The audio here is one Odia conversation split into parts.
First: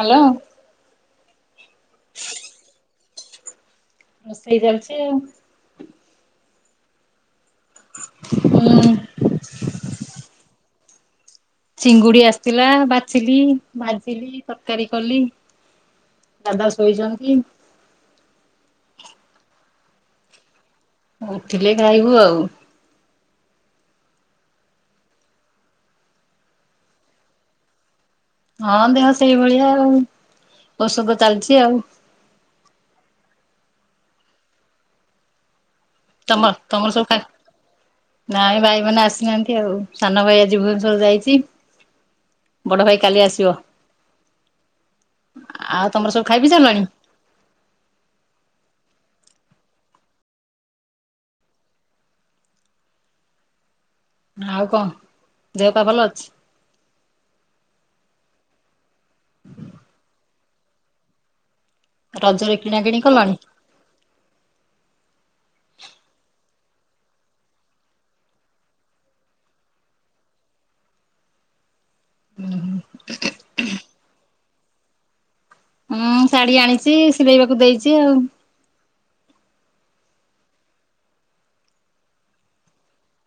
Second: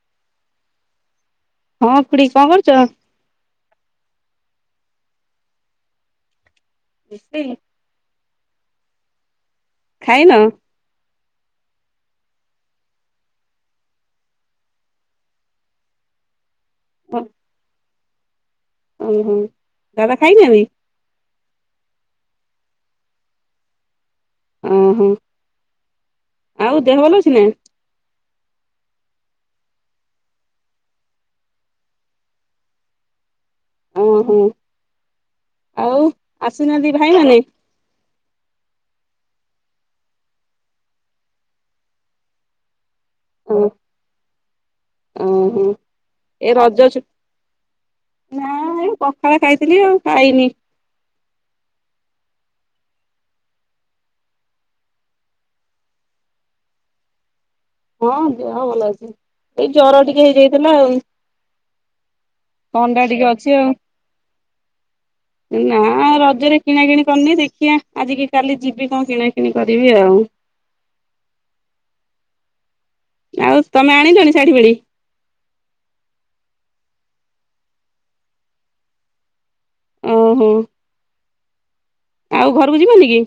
ହାଲୋ। ହଁ, ଖୁଡି କଣ କରୁଚ? ରୋଷେଇ ଚାଲିଚି ଆଉ। ବ। [unintelligible] ହୁଁ ଖାଇନ? ଚିଙ୍ଗୁଡି ଆସିଥିଲା। ବାଛିଲି, ଭାଜିଲି, ତରକାରୀ କଲି। ଦାଦା ଶୋଇଛନ୍ତି। ଓହୋ ଦାଦା ଖାଇନାହାନ୍ତି! ଉଠିଲେେ ଖାଇବୁ ଆଉ। ଓହୋ ଆଉ ଦେହ ଭଲ ଅଛି ନା! ହଁ ଦେହ ସେଇଭଳିଆ ଆଉ ଔଷଧ ଚାଲିଛି ଆଉ ଓହୋ ଆଉ ତମର ତମର ଆସିନାହାନ୍ତି ସବୁ ଖା ଭାଇମାନେ ନାଇଁ ଭାଇ ମାନେ ଆସିନାହାନ୍ତି ଆଉ ସାନ ଭାଇ ଆଜି ଭୁବନେଶ୍ୱର ଯାଇଛି। ବଡ ଭାଇ କାଲି ଆସିବ, ଓହୋ ଆଉ ତମର ସବୁ ଖାଇପିଇ ସାରିଲଣି? ନାଇଁ ପଖାଳ ଖାଇଥିଲି ଆଉ ଖାଇନି। ଆଉ କଣ ଦେହ ପାା ଭଲ ଅଛି? ହଁ ଦେହ ଭଲ ଅଛି ଏଇ ଜର ଟିକେ ହେଇଯାଇଥିଲା ଆଉ। ରଜରେ କିଣା କିିଣି ଥଣ୍ଡା ଟିକେ କଲଣି? ଅଛି ଆଉ। ନା ରଜରେ କିଣାକିଣି କରିନି ଦେଖିବା ଆଜିିକି କାଲି ଯିବି କଣ କିଣା କିିଣି କରିବି ଆଉ। ହୁଁ ହୁଁ। ଆଉ ତମେ ଆଣିଲଣି ଶାଢୀ ପାଢ଼ୀ? ହୁଁ ଶାଢୀ ଆଣିଛି ସିଲେଇବାକୁ ଦେଇଛି ଆଉ। ଓହୋ। ଆଉ ଘରକୁ ଯିବନି କି?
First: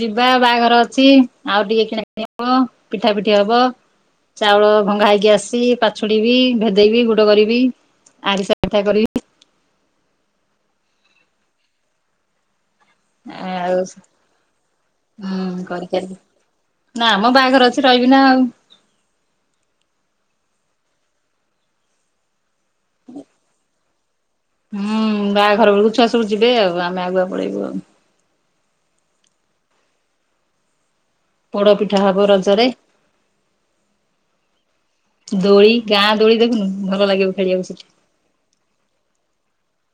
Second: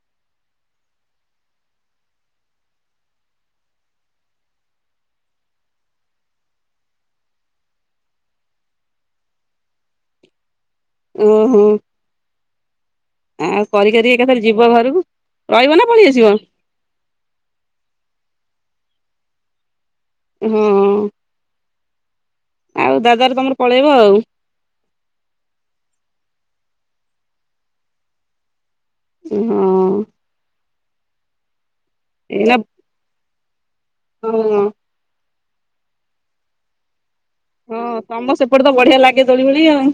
ଯିବା ବାହାଘର ଅଛି ଆଉ ଟିକେ କିଣା କିଣି ହବ ପିଠା ପିଠି ହବ। ଚାଉଳ ଭଙ୍ଗା ହେଇକି ଆସିଛି ପାଛୁଡିବି ଭେଦେଇବି ଗୁଡ କରିବି। ଆରିସା ପିଠା କରିବି। ଉଁ ହୁଁ। ଆଉ କରି କରିି ଏକାଥରେ ଯିବ ଘରକୁ ହୁଁ ରହିବ ନା ପଳେଇ କରିପାରିବି ଆସିବ! ନା ମ ବାହାଘର ଅଛି ରହିବି ନା ଆଉ। ହଁ। ଆଉ ଦାଦାର ତମର ପଳେଇବ ଆଉ। ହୁଁ ବାାହାଘର ବେଳକୁ ଛୁଆ ସବୁ ଯିବେ ଆଉ ଆମେ ଆଗୁଆ ପଳେଇବୁ ଆଉ। ହଁ। ପୋଡ ପିଠା ହବ ଏଇନା ରଜରେ। ହଁ। ଦୋଳି ଗାଁ ଦୋଳି ଦେଖୁନୁ ଭଲ ଲାଗିବ। ଖେଳିବାକୁ ହଁ ସେଠି ହୁଁ। ତମର ସେପଟେ ତ ବଢିଆ ଲାଗେ ଦୋଳି ଫୋଳି ଆଉ।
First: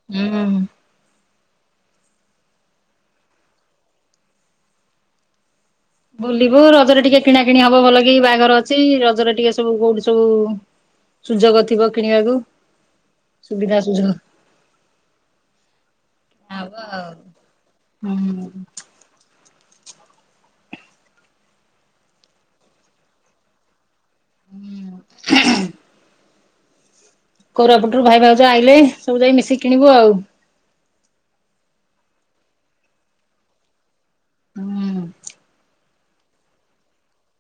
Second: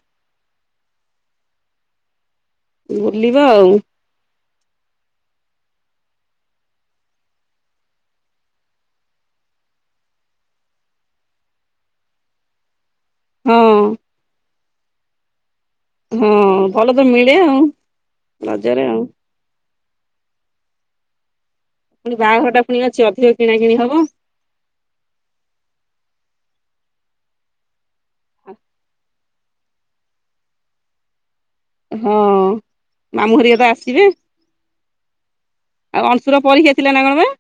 ବୁଲିବ ଆଉ। ବୁଲିବୁ ରଜରେ ଟିକେ କିଣା କିିଣି ହବ ଭଲ କି ବାହାଘର ଅଛି ରଜରେ ଟିକେ ସବୁ କୋଉଠି ସବୁ। ସୁଯୋଗ ଥିବ କିଣିବାକୁ ହଁ ସୁବିଧା ସୁଯୋଗ। ହଁ ଭଲ ତ ମିଳେ ଆଉ ହୁଁ ରଜରେ ଆଉ। ପୁଣି ବାହାଘରଟା ପୁଣି ଅଛି ଅଧିକ କିଣା କିଣି ହବ। ହୁଁ। କୋରାପଟରୁ ଭାଇ ଭାଉଜ ଆଇଲେ ସବୁ ଯାଇ ମିଶିକି କିଣିବୁ ଆଉ। ହଁ ମାମୁଁ ହରିକା ତ ଆସିବେ। ହୁଁ। ଆଉ ଅଂଶୁ ର ପରୀକ୍ଷା ଥିଲା ନା କଣପା।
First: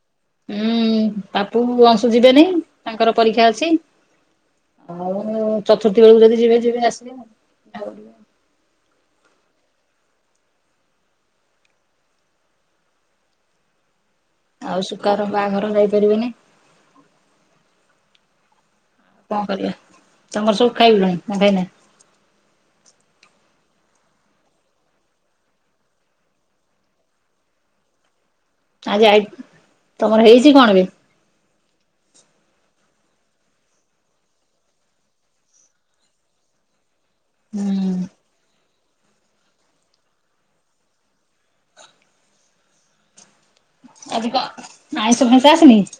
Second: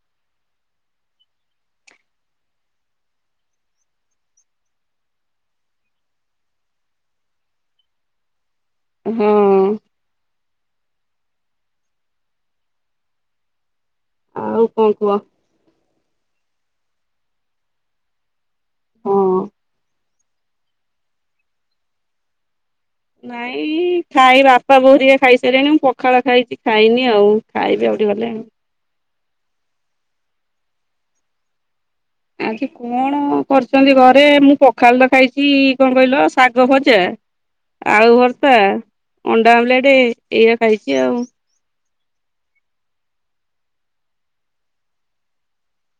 ହୁଁ ପାପୁ ଅଂଶୁ ଯିବେନି ତାଙ୍କର ପରୀକ୍ଷା ଅଛି। ଆଉ ଚତୁର୍ଥୀ ବେଳକୁ ଯଦି ଯିବେ ଯିବେ ଆସିବେ ଆ। ହଁ। ଆଉ କଣ କୁହ ସୁକା ର ବାହାଘର ଯାଇପାରିବେନି। ହଁ କଣ କରିବା ତିଙ୍କର ସବୁ ଖାଇବେଣି ନା ଖାଇନାଁଇଁ? ନାଇଁ-ଇ ଖାଇ ବାପା ବୋଉ ହରିକା ଖାଇସାଇଲେଣି ମୁଁ ପଖାଳ ଖାଇଛି ଖାଇନି ଆଉ ଖାଇବି ଆଉ ଟିକେ ଗଲେ ଆଉ। ଆଜି ଆଇ ତମର ହେଇଛି କଣ ବେ? ଆଜି କଣ କରିଛନ୍ତି ଘରେ ମୁଁ ପଖାଳ ତ ଖାଇଚି-ଇ କଁ କଇଲ ଶାଗ ଭଜା ହୁଁ ଆଳୁ ଭର୍ତା, ଅଣ୍ଡା ଆମ୍ୱଲେଟ ଏଇଆ ଖାଇଚି ଆଉ। ଆଜି କଁ ଆଇଁଷ ଫାଇଁଶ ଆସନିକି?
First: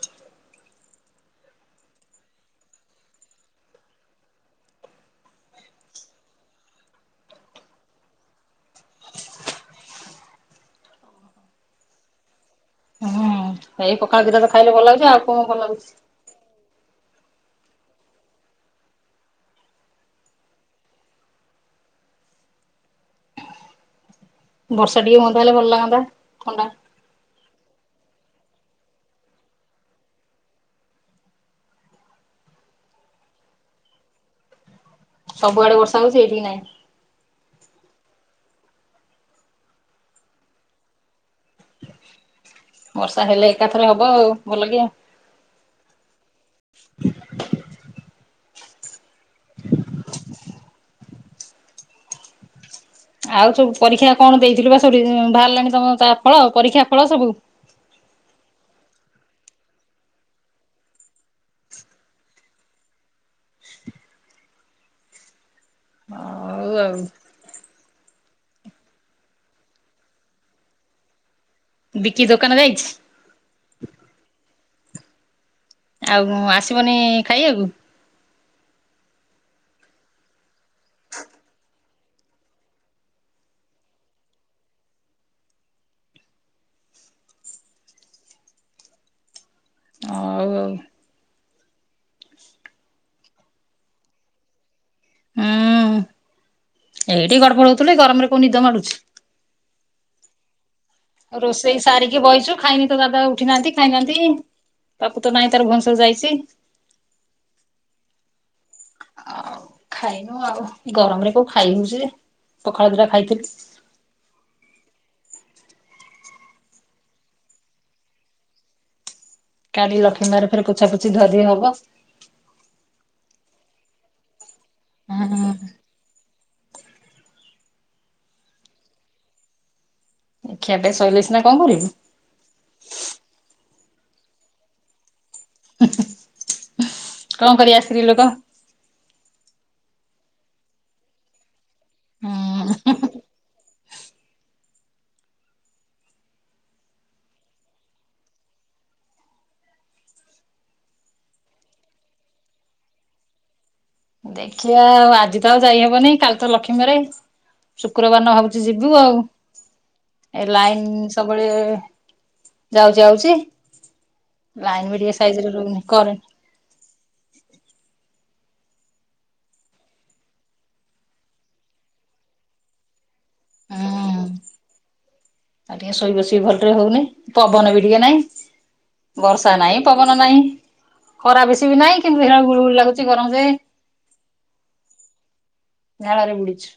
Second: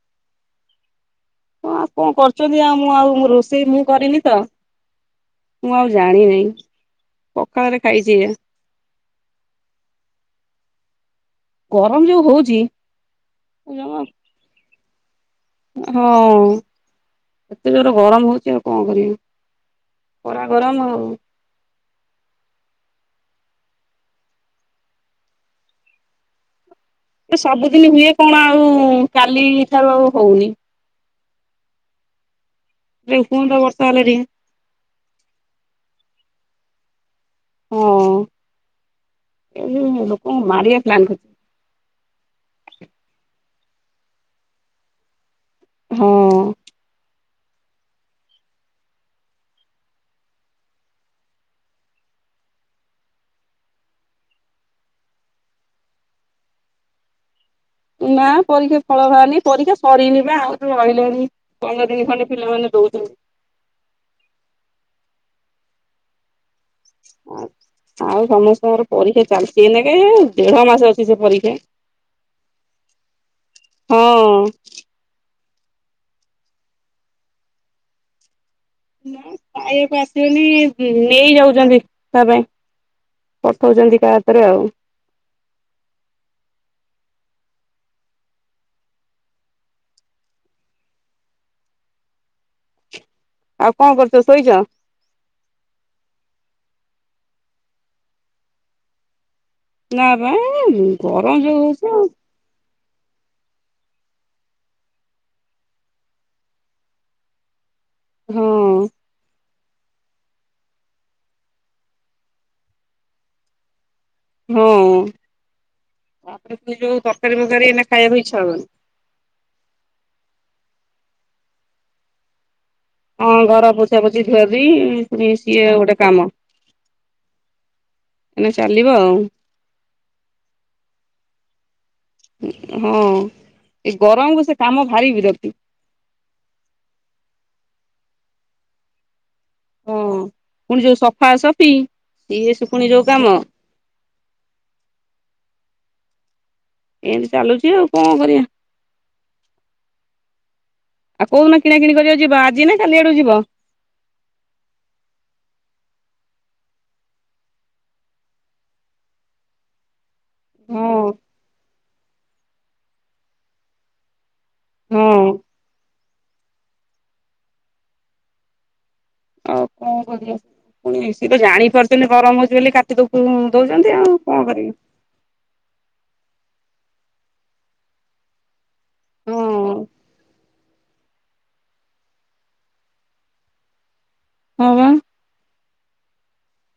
ହଁ ଆଉ କଁ କରୁଚନ୍ତି ଆଉ ମୁଁ ଆଉ ରୋଷେଇ ମୁଁ କରିନି ତ ମୁଁ ଆଉ ଜାଣିନେଇଁ ପଖାଳରେ ଖାଇଚି ଏଇଆ। ଗରମ ଯୋଉ ହଉଚି। ହଁ ଏଇ ପଖାଳ ଦିଟା ତ ଖାଇଲେ ଭଲ ଲାଗୁଛି ଆଉ କଁ ଭଲ ଲାଗୁଛି? ହଁ ଏତେ ଜୋର ଗରମ ହଉଚି ଆଉ କଁ କରିବି? ଖରା ଗରମ ଆଉ। ବର୍ଷା ଟିକେ ହୁଅନ୍ତା ହେଲେ ଭଲ ଲାଗନ୍ତା ଥଣ୍ଡା ଏ ସବୁଦିନ ହୁଏ କଣ ଆଉ-ଉ କାଲି ଠାରୁ ଆଉ ହୋଉନି। ରେ କୁଅନ୍ତ ବର୍ଷା ହେଲେ ଟିକେ। ସବୁଆଡେ ବର୍ଷା ହୋଉଛି ଏଇଠିକି ନାଇଁ। ଓ ଏଇ ଲୋକଙ୍କୁ ମାରିଆ ପ୍ଲାନ୍ କରି ବର୍ଷା ହେଲେ ଏକାଥରେ ହବ ଆଉ ଭଲ କିଆ। ହଁ। ଆଉ ସବୁ ପରୀକ୍ଷା କଣ ଦେଇଥିଲୁ ବା ସବୁ ରି-ଇଁ ଭାଆରିଲାଣି ତମ ତା ଫଳ ପରୀକ୍ଷା ଫଳ ସବୁ? ନା ପରୀକ୍ଷା ଫଳ ଭାର୍ନି ପରୀକ୍ଷା ସରିନି ବା ଆଉରି ରହିଲେଣିି ପନ୍ଦର ଦିନି ଖଣ୍ଡେ ପିଲାମାନେ ଦୋଉଛନ୍ତି। ଓ-ଓଉ ଆଉ। ଆଉ ଆଉ ସମସ୍ତଙ୍କର ପରୀକ୍ଷା ଚାଲିଛି ଏଇନାକେ-ଏ ଦେଢ ମାସେ ଅଛି ସେ ପରୀକ୍ଷା। ବିକି ଦୋକାନ ଯାଇଛି? ହଁ। ଆଉ ଆସିବନି-ଇ ଖାଇଆକୁ? ଖାଇଆକୁ ଆସିବେନି ମ୍ ନେଇ ଯାଉଚନ୍ତି ତା ପାଇଁ। ପଠଉଚନ୍ତି କା ହାତରେ ଆଉ। ଅଉ ଓଉ। ଆଉ କଁ କରୁଚ ଶୋଇଚ? ଉଁ ଏଇଠି ଗଡ଼ପଡ଼ ହୋଉଥିଲି ଗରମରେ କୋଉ ନିଦ ମାଡୁଛି। ନା ପା ଉଁ ରୋଷେଇ ସାରିକି ବଇଚୁ। ଖାଇନି ତ ଦାଦା ଉଠି ନାହାନ୍ତି ଖାଇନାହାନ୍ତି ତପୁ ତ ନାଇଁ ତାର ଭୋନଶ୍ୱର ଯାଇଚି। ହଁ। ଆଉ ଖାଇନୁ ଆଉ ଗରମରେ କୋଉ ଖାଇ ହୋଉଚି ଯେ ପଖାଳ ଦିଟା ଖାଇଥିଲି। ହଁ-ଅ ତାପରେ ତ ଯୋଉ ତର୍କାରୀ ଫକାରୀ ଏଇନା ଖାଇବାକୁ ଇଛା ହବନି। କାଲି ଲକ୍ଷ୍ମୀ ବାର ଫେରେ ପୁଛାପୁଛି ଧୁଆ ଧୁଇ ହବ। ହଁ ଘର ପୋଛା ପୋଛିି ଧୁଆ ଧୁଇ ପୁଣି ସିଏ ହୁଁ ଗୋଟେ କାମ। ଆନେ ଚାଲିବ ଆଉ। ଖିଆ ପିଆ ସଇଲେ ସିନା କଁ କରିବୁ। ହଁ ଏ ଗରମକୁ ସେ କାମ ଭାରି ବିରକ୍ତି। ହେଁ ହେଁ କଁ କରିବା ସ୍ତ୍ରୀ ଲୋକ ହଁ ପୁଣି ଯୋଉ ସଫା ସଫି ଇଏ ଶୁଖୁଣି ହୁଁ ଯୋଉ କାମ ଏମତି ଚାଲୁଛି ଆଉ କଣ କରିବା। ଆଉ କଉନ କିଣା କିଣି କରିବାକୁ ଯିବା ଆଜି ନା କାଲି ଆଡକୁ ଯିବ। ଦେଖିବା ଆଉ ଆଜି ତ ଆଉ ଯାଇହବନି କାଲି ତ ଲକ୍ଷ୍ମୀବାରେ। ଶୁକ୍ରବାର ଦିନ ଭାବୁଛି ଯିବୁ ଆଉ। ଏ ହଁ ଲାଇନ ସବୁବେଳେ ଯାଉଚି ଆାଉଚି। ହଁ। [unintelligible] ଆଉ କଣ କରିବା। ପୁଣି ସିଏ ତ ଜାଣିପାରୁଛନ୍ତି ଗରମ ହଉଛି ବୋଲି କାଟି ଦ ହୁଁ ଦଉଛନ୍ତି ଆଉ କଣ କରିବି। ଆଉ ଟିକେ ଶୋଇ ବସି ଭଲରେ ହଉନି ପବନ ବି ଟିକେ ନାଇଁ। ହଁ ବର୍ଷା ନାଇ, ପବନ ନାଇ, ଖରା ବେଶୀ ବି ନାଇ କିନ୍ତୁ ଦେଖିଲାଳୁ ଗୁଳୁ ଗୁଳି ଲାଗୁଚି ଗରମ ଯେ ହଁ ବା ଝଳରେ ବୁଡିଛୁ।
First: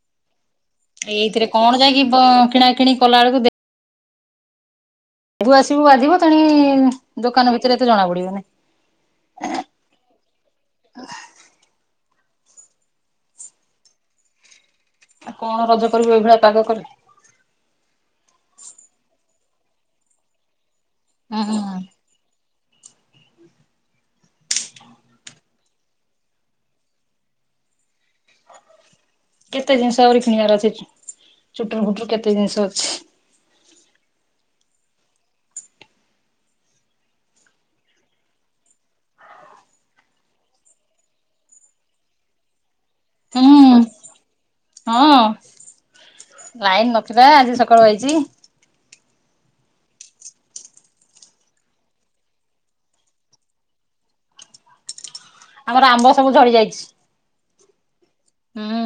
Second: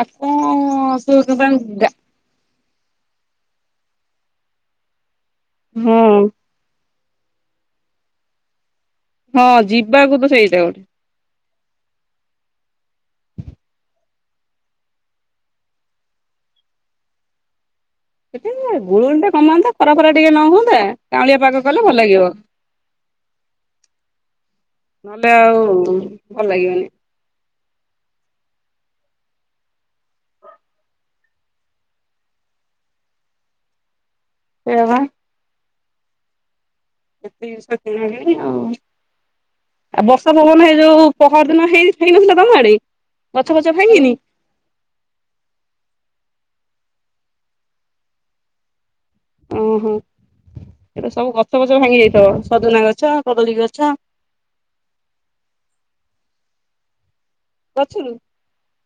ଆଉ କଣ ଏଇଥିରେ ସେ କଣ ଗା ଯାଇକି ବ କିଣା କିଣି କଲା ବେଳକୁ ଦେ ବୁ ଆସିବୁ ବାଧିବ ହଁ ତେଣି ଦୋକାନ ଭିତରେ ଏତେ ଜଣା ପଡିବନାଇ। ହଁ ଯିବାକୁ ତ ସେଇଟା ଗୋ କଣ ରଜ କରିବୁ ଏଇଭଳିଆ ପାଗ କଲେ। [inaudible] ସେ ଗୁଳୁଗୁଳି ଟା କମାନ୍ତା ଖରା ଫରା ଟିକେ ନ ହୁଅନ୍ତା କାଉଁଳିଆ ହୁଁ ପାାଗ କଲେ ଭଲ ଲାଗିବ। ନହେଲେ ଆଉ ଭଲ ଲାଗିବନି। କେତେ ଜିନିଷ ଆହୁରି କିଣିବାର ଅଛି ଚୁଟରୁ ଫୁଟରୁ କେତେ ଜିନିଷ ଅଛି। ସେୟାବା। [inaudible] ଆ ବର୍ଷା ପବନ ହେଇ ଯୋଉ ପହର ଦିନ ହେଇ ହେଇନଥିଲା ତମ ଆଡେ ଗଛ ଫଛ ହୁଁ ଭାଙ୍ଗିନି। ହଁ! ଲାଇନ ନଥିଲା ଆଜି ସକାଳୁ ଆଇଚି। ଓହୋ! ଏତ ସବୁ ଗଛ ଫଛ ଭାଙ୍ଗି ଯାଇଥିବ ସଜନା ଗଛ, କଦଳୀ ଗଛ ଆମର ଆମ୍ବ ସବୁ ଝଡି ଯାଇଛି। ଗଛୁରୁ ହୁଁ।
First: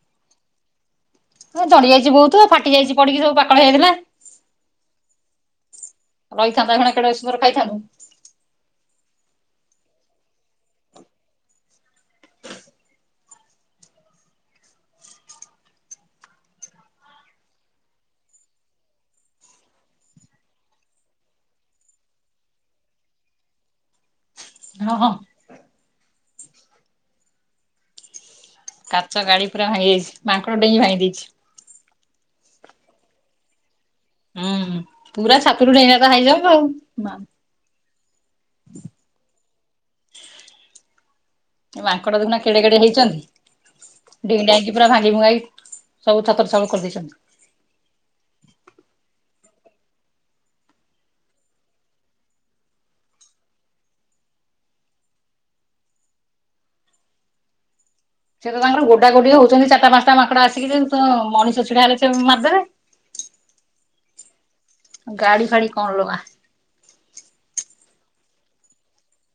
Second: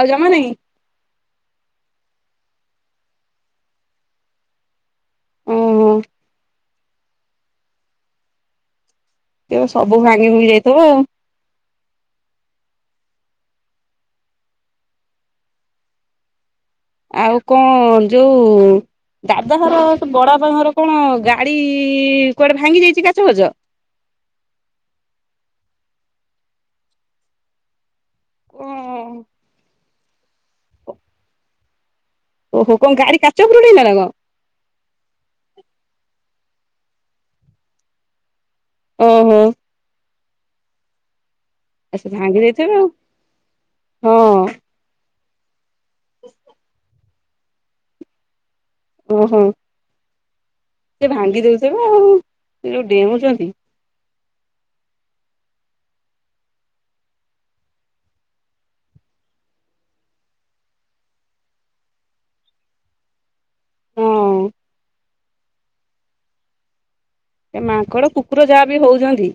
ଆଉ ଜମା ନାହିଁ। ହଁ ଚଡି ଯାଇ ବୋଉତୁ ଫାଟି ଯାଇଚି ପଡିକି ସବୁ ପାକଳ ହେଇଯାଇଥିଲା। ଓହୋ! ରହିଥାନ୍ତା ଏଇକ୍ଷୀଣା କେଡେ ସୁନ୍ଦର ଖାଇଥାନ୍ତୁ। ଏବେ ସବୁ ଭାଙ୍ଗି ଭୁଙ୍ଗି ଯାଇଥବ ଆଉ। ଆଉ କଣ ଯୋଉ। ଦାଦାଘର ତ ବଡବାପା ଘର କଣ ଗାଡି କୁଆଡେ ଭାଙ୍ଗି ଯାଇଚି କାଚ ଫାଚ। ହଁ ହଁ କାଚ ଗାଡି ପୁରା ଭାଙ୍ଗିଯାଇଚି ମାଙ୍କଡ଼ ଡେଇଁଙ୍ଗି ଭାଙ୍ଗି ଦେଇଚି। ଓହୋ! କଣ ଗାଡି କାଚ ଉପରୁ ଡେଇଁଲା ନା କଣ? ହୁଁ! ପୁରା ଛାତରୁ ଡେଇଁଲା ପା ହାଇ ଜମ୍ପ ଆଉ। ହୁଁ ହୁଁ ଆ ସେ ମାଙ୍କଡ ଦେଖୁନା ଭାଙ୍ଗି କେଡେ ଦେଇଥିବେ କେଡେ ଆଉ ହେଇଚନ୍ତି ଡେଇଁ ହଁ ଡାଇଁ କି ପୁରା ଭାଙ୍ଗି ଭୁଙ୍ଗାଇ ସବୁ ଛତର ଛାଉଳ କରିଦେଇଛନ୍ତି। ଓହୋ ସେ ଭାଙ୍ଗି ଦେଉଥିବ ଆଉ ସେ ଯୋଉ ଡେଉଚନ୍ତି। ସେ ତ ତାଙ୍କର ଗୋଡା ଗୋଡି ହଉଚନ୍ତି ଚାରଟା ପାସଣ୍ଟା ମାଙ୍କଡ ଆସିକି ଯେ ତ ମଣିଷ ଛିଡା ହେଲେ ସେ ମାର ଦେବେ। ହଁ ଗାଡି ଫାଡି କଣ ଲୋ ମା। ଏ ମାଙ୍କଡ଼ କୁକୁର ଯାହା ବିି ହଉଜନ୍ତି।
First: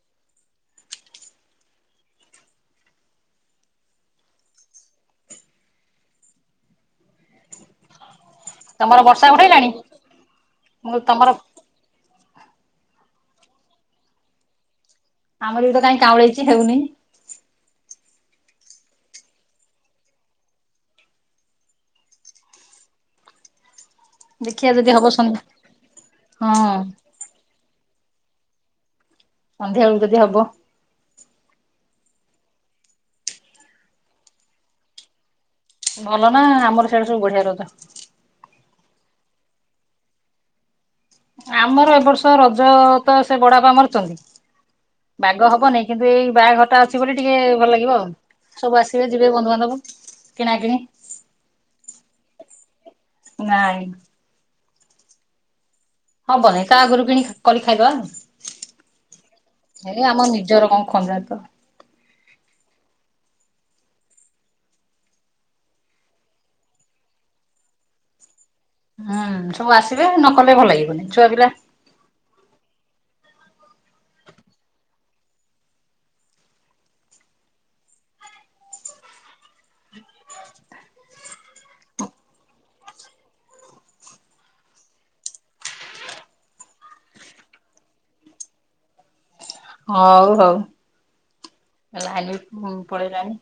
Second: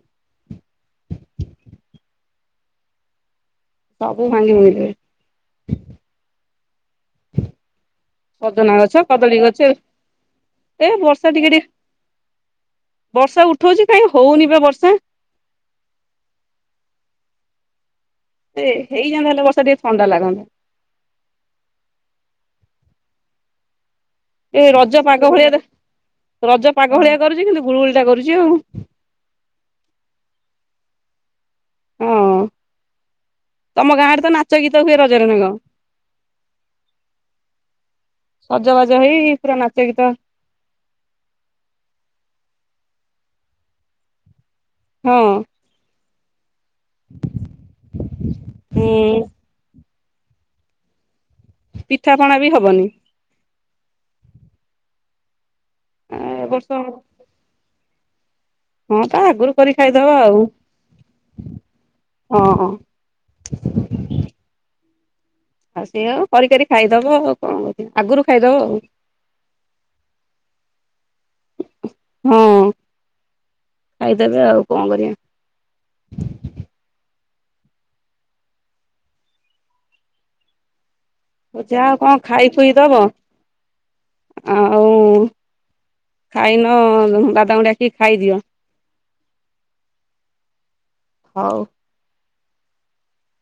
ସବୁ ଭାଙ୍ଗି ଭୁଙ୍ଗୀ ଦେବେ‌। ସଜନା ତମର ଗଛ ବର୍ଷା କଦଳୀ ଗଛ ଉଠେଇଲାଣି? ଏ ଏ ମୁଁ କହିଲି ତମର ବର୍ଷା ଟିକେ ଟିକେ। ବର୍ଷା ଉଠଉଛି କାଇଁ ହଉନି ବା ବର୍ଷା। ଆମର ବି ତ କାଇଁ କାଉଁଳେଇଚି ହେଉନି। ଟିକେ ହେଇଯାଆନ୍ତା ହେଲେ ବର୍ଷ ଟିକେ ଥଣ୍ଡା ଲାଗନ୍ତା। ଯୋଉ ଦେଖିବା ଯଦି ରଜ ହବ ପାଗ ସନ୍ଧ୍ୟା ଭଳିଆ ଦେ ହଁ ରଜ ପାଗ ଭଳିଆ କରୁଚି କିନ୍ତୁ ଗୁଳୁଗୁଳିଟା କରୁଚି ଆଉ। ସନ୍ଧ୍ୟା ବେଳକୁ ଯଦି ହବ। ହଁ ତମ ଗାଁ ଆଡେ ତ ନାଚ ଗୀତ ହୁଏ ରଜରେ ନା କଁ। ଭଲ ନା ଆମର ସିଆଡେ ସବୁ ବଢିଆ ରଜ। ସଜବାଜ ହେଇି ପୁରା ନାଚ ଗୀତ। ଆମର ଏ ବର୍ଷ ରଜ ତ ସେ ବଡା ବାପା ମରିଚନ୍ତି ହଁ ବାଗ ହବ ନେଇ। କିନ୍ତୁ ଏଇ ବାହା ଘରଟା ଅଛି ବୋଲି ଟିକେ ଭଲ ଲାଗିବ ଆଉ ସବୁ ଆସିବେ ଉଁ ଯିବେ ବନ୍ଧୁ ବାନ୍ଧବ। କିଣା କିଣି। ପିଠାପଣା ବି ହବନି? ନାଇଁ। ଏ ହବନି ବର୍ଷ ତା ଆଗରୁ କିଣି କରି ଖାଇ ଦବା ଆଉ। ହଁ ତା ଆଗରୁ କରି ଏ ଖାଇଦବା ଆମ ଆଉ। ନିଜର କଣ ଖଞ୍ଜା ତ ହଁ। ଆଉ ସେଇଆ ଆଉ କରି କାରି ଖାଇଦବ ଆଉ କଁ କରିବ ଆଗରୁ ଖାଇଦବ ଆଉ। ହୁଁ ସବୁ ଆସିବେ ନ କଲେ ଭଲ ଲାଗିବନି ଛୁଆ ପିଲା। ହଁ ଖାଇ ଦେବେ ଆଉ କଁ କରିବା। ହେ ଯା କଁ ଖାଇ ଖୁଇ ଦବ। ଆଉ ଖାଇନ ଦାଦାଙ୍କୁ ଡାକି ଖାଇଦିଅ। ହଉ ହଉ। ହଉ। ଏ ଲାଇନି ପୁ ପଳେଇଲାଣିି।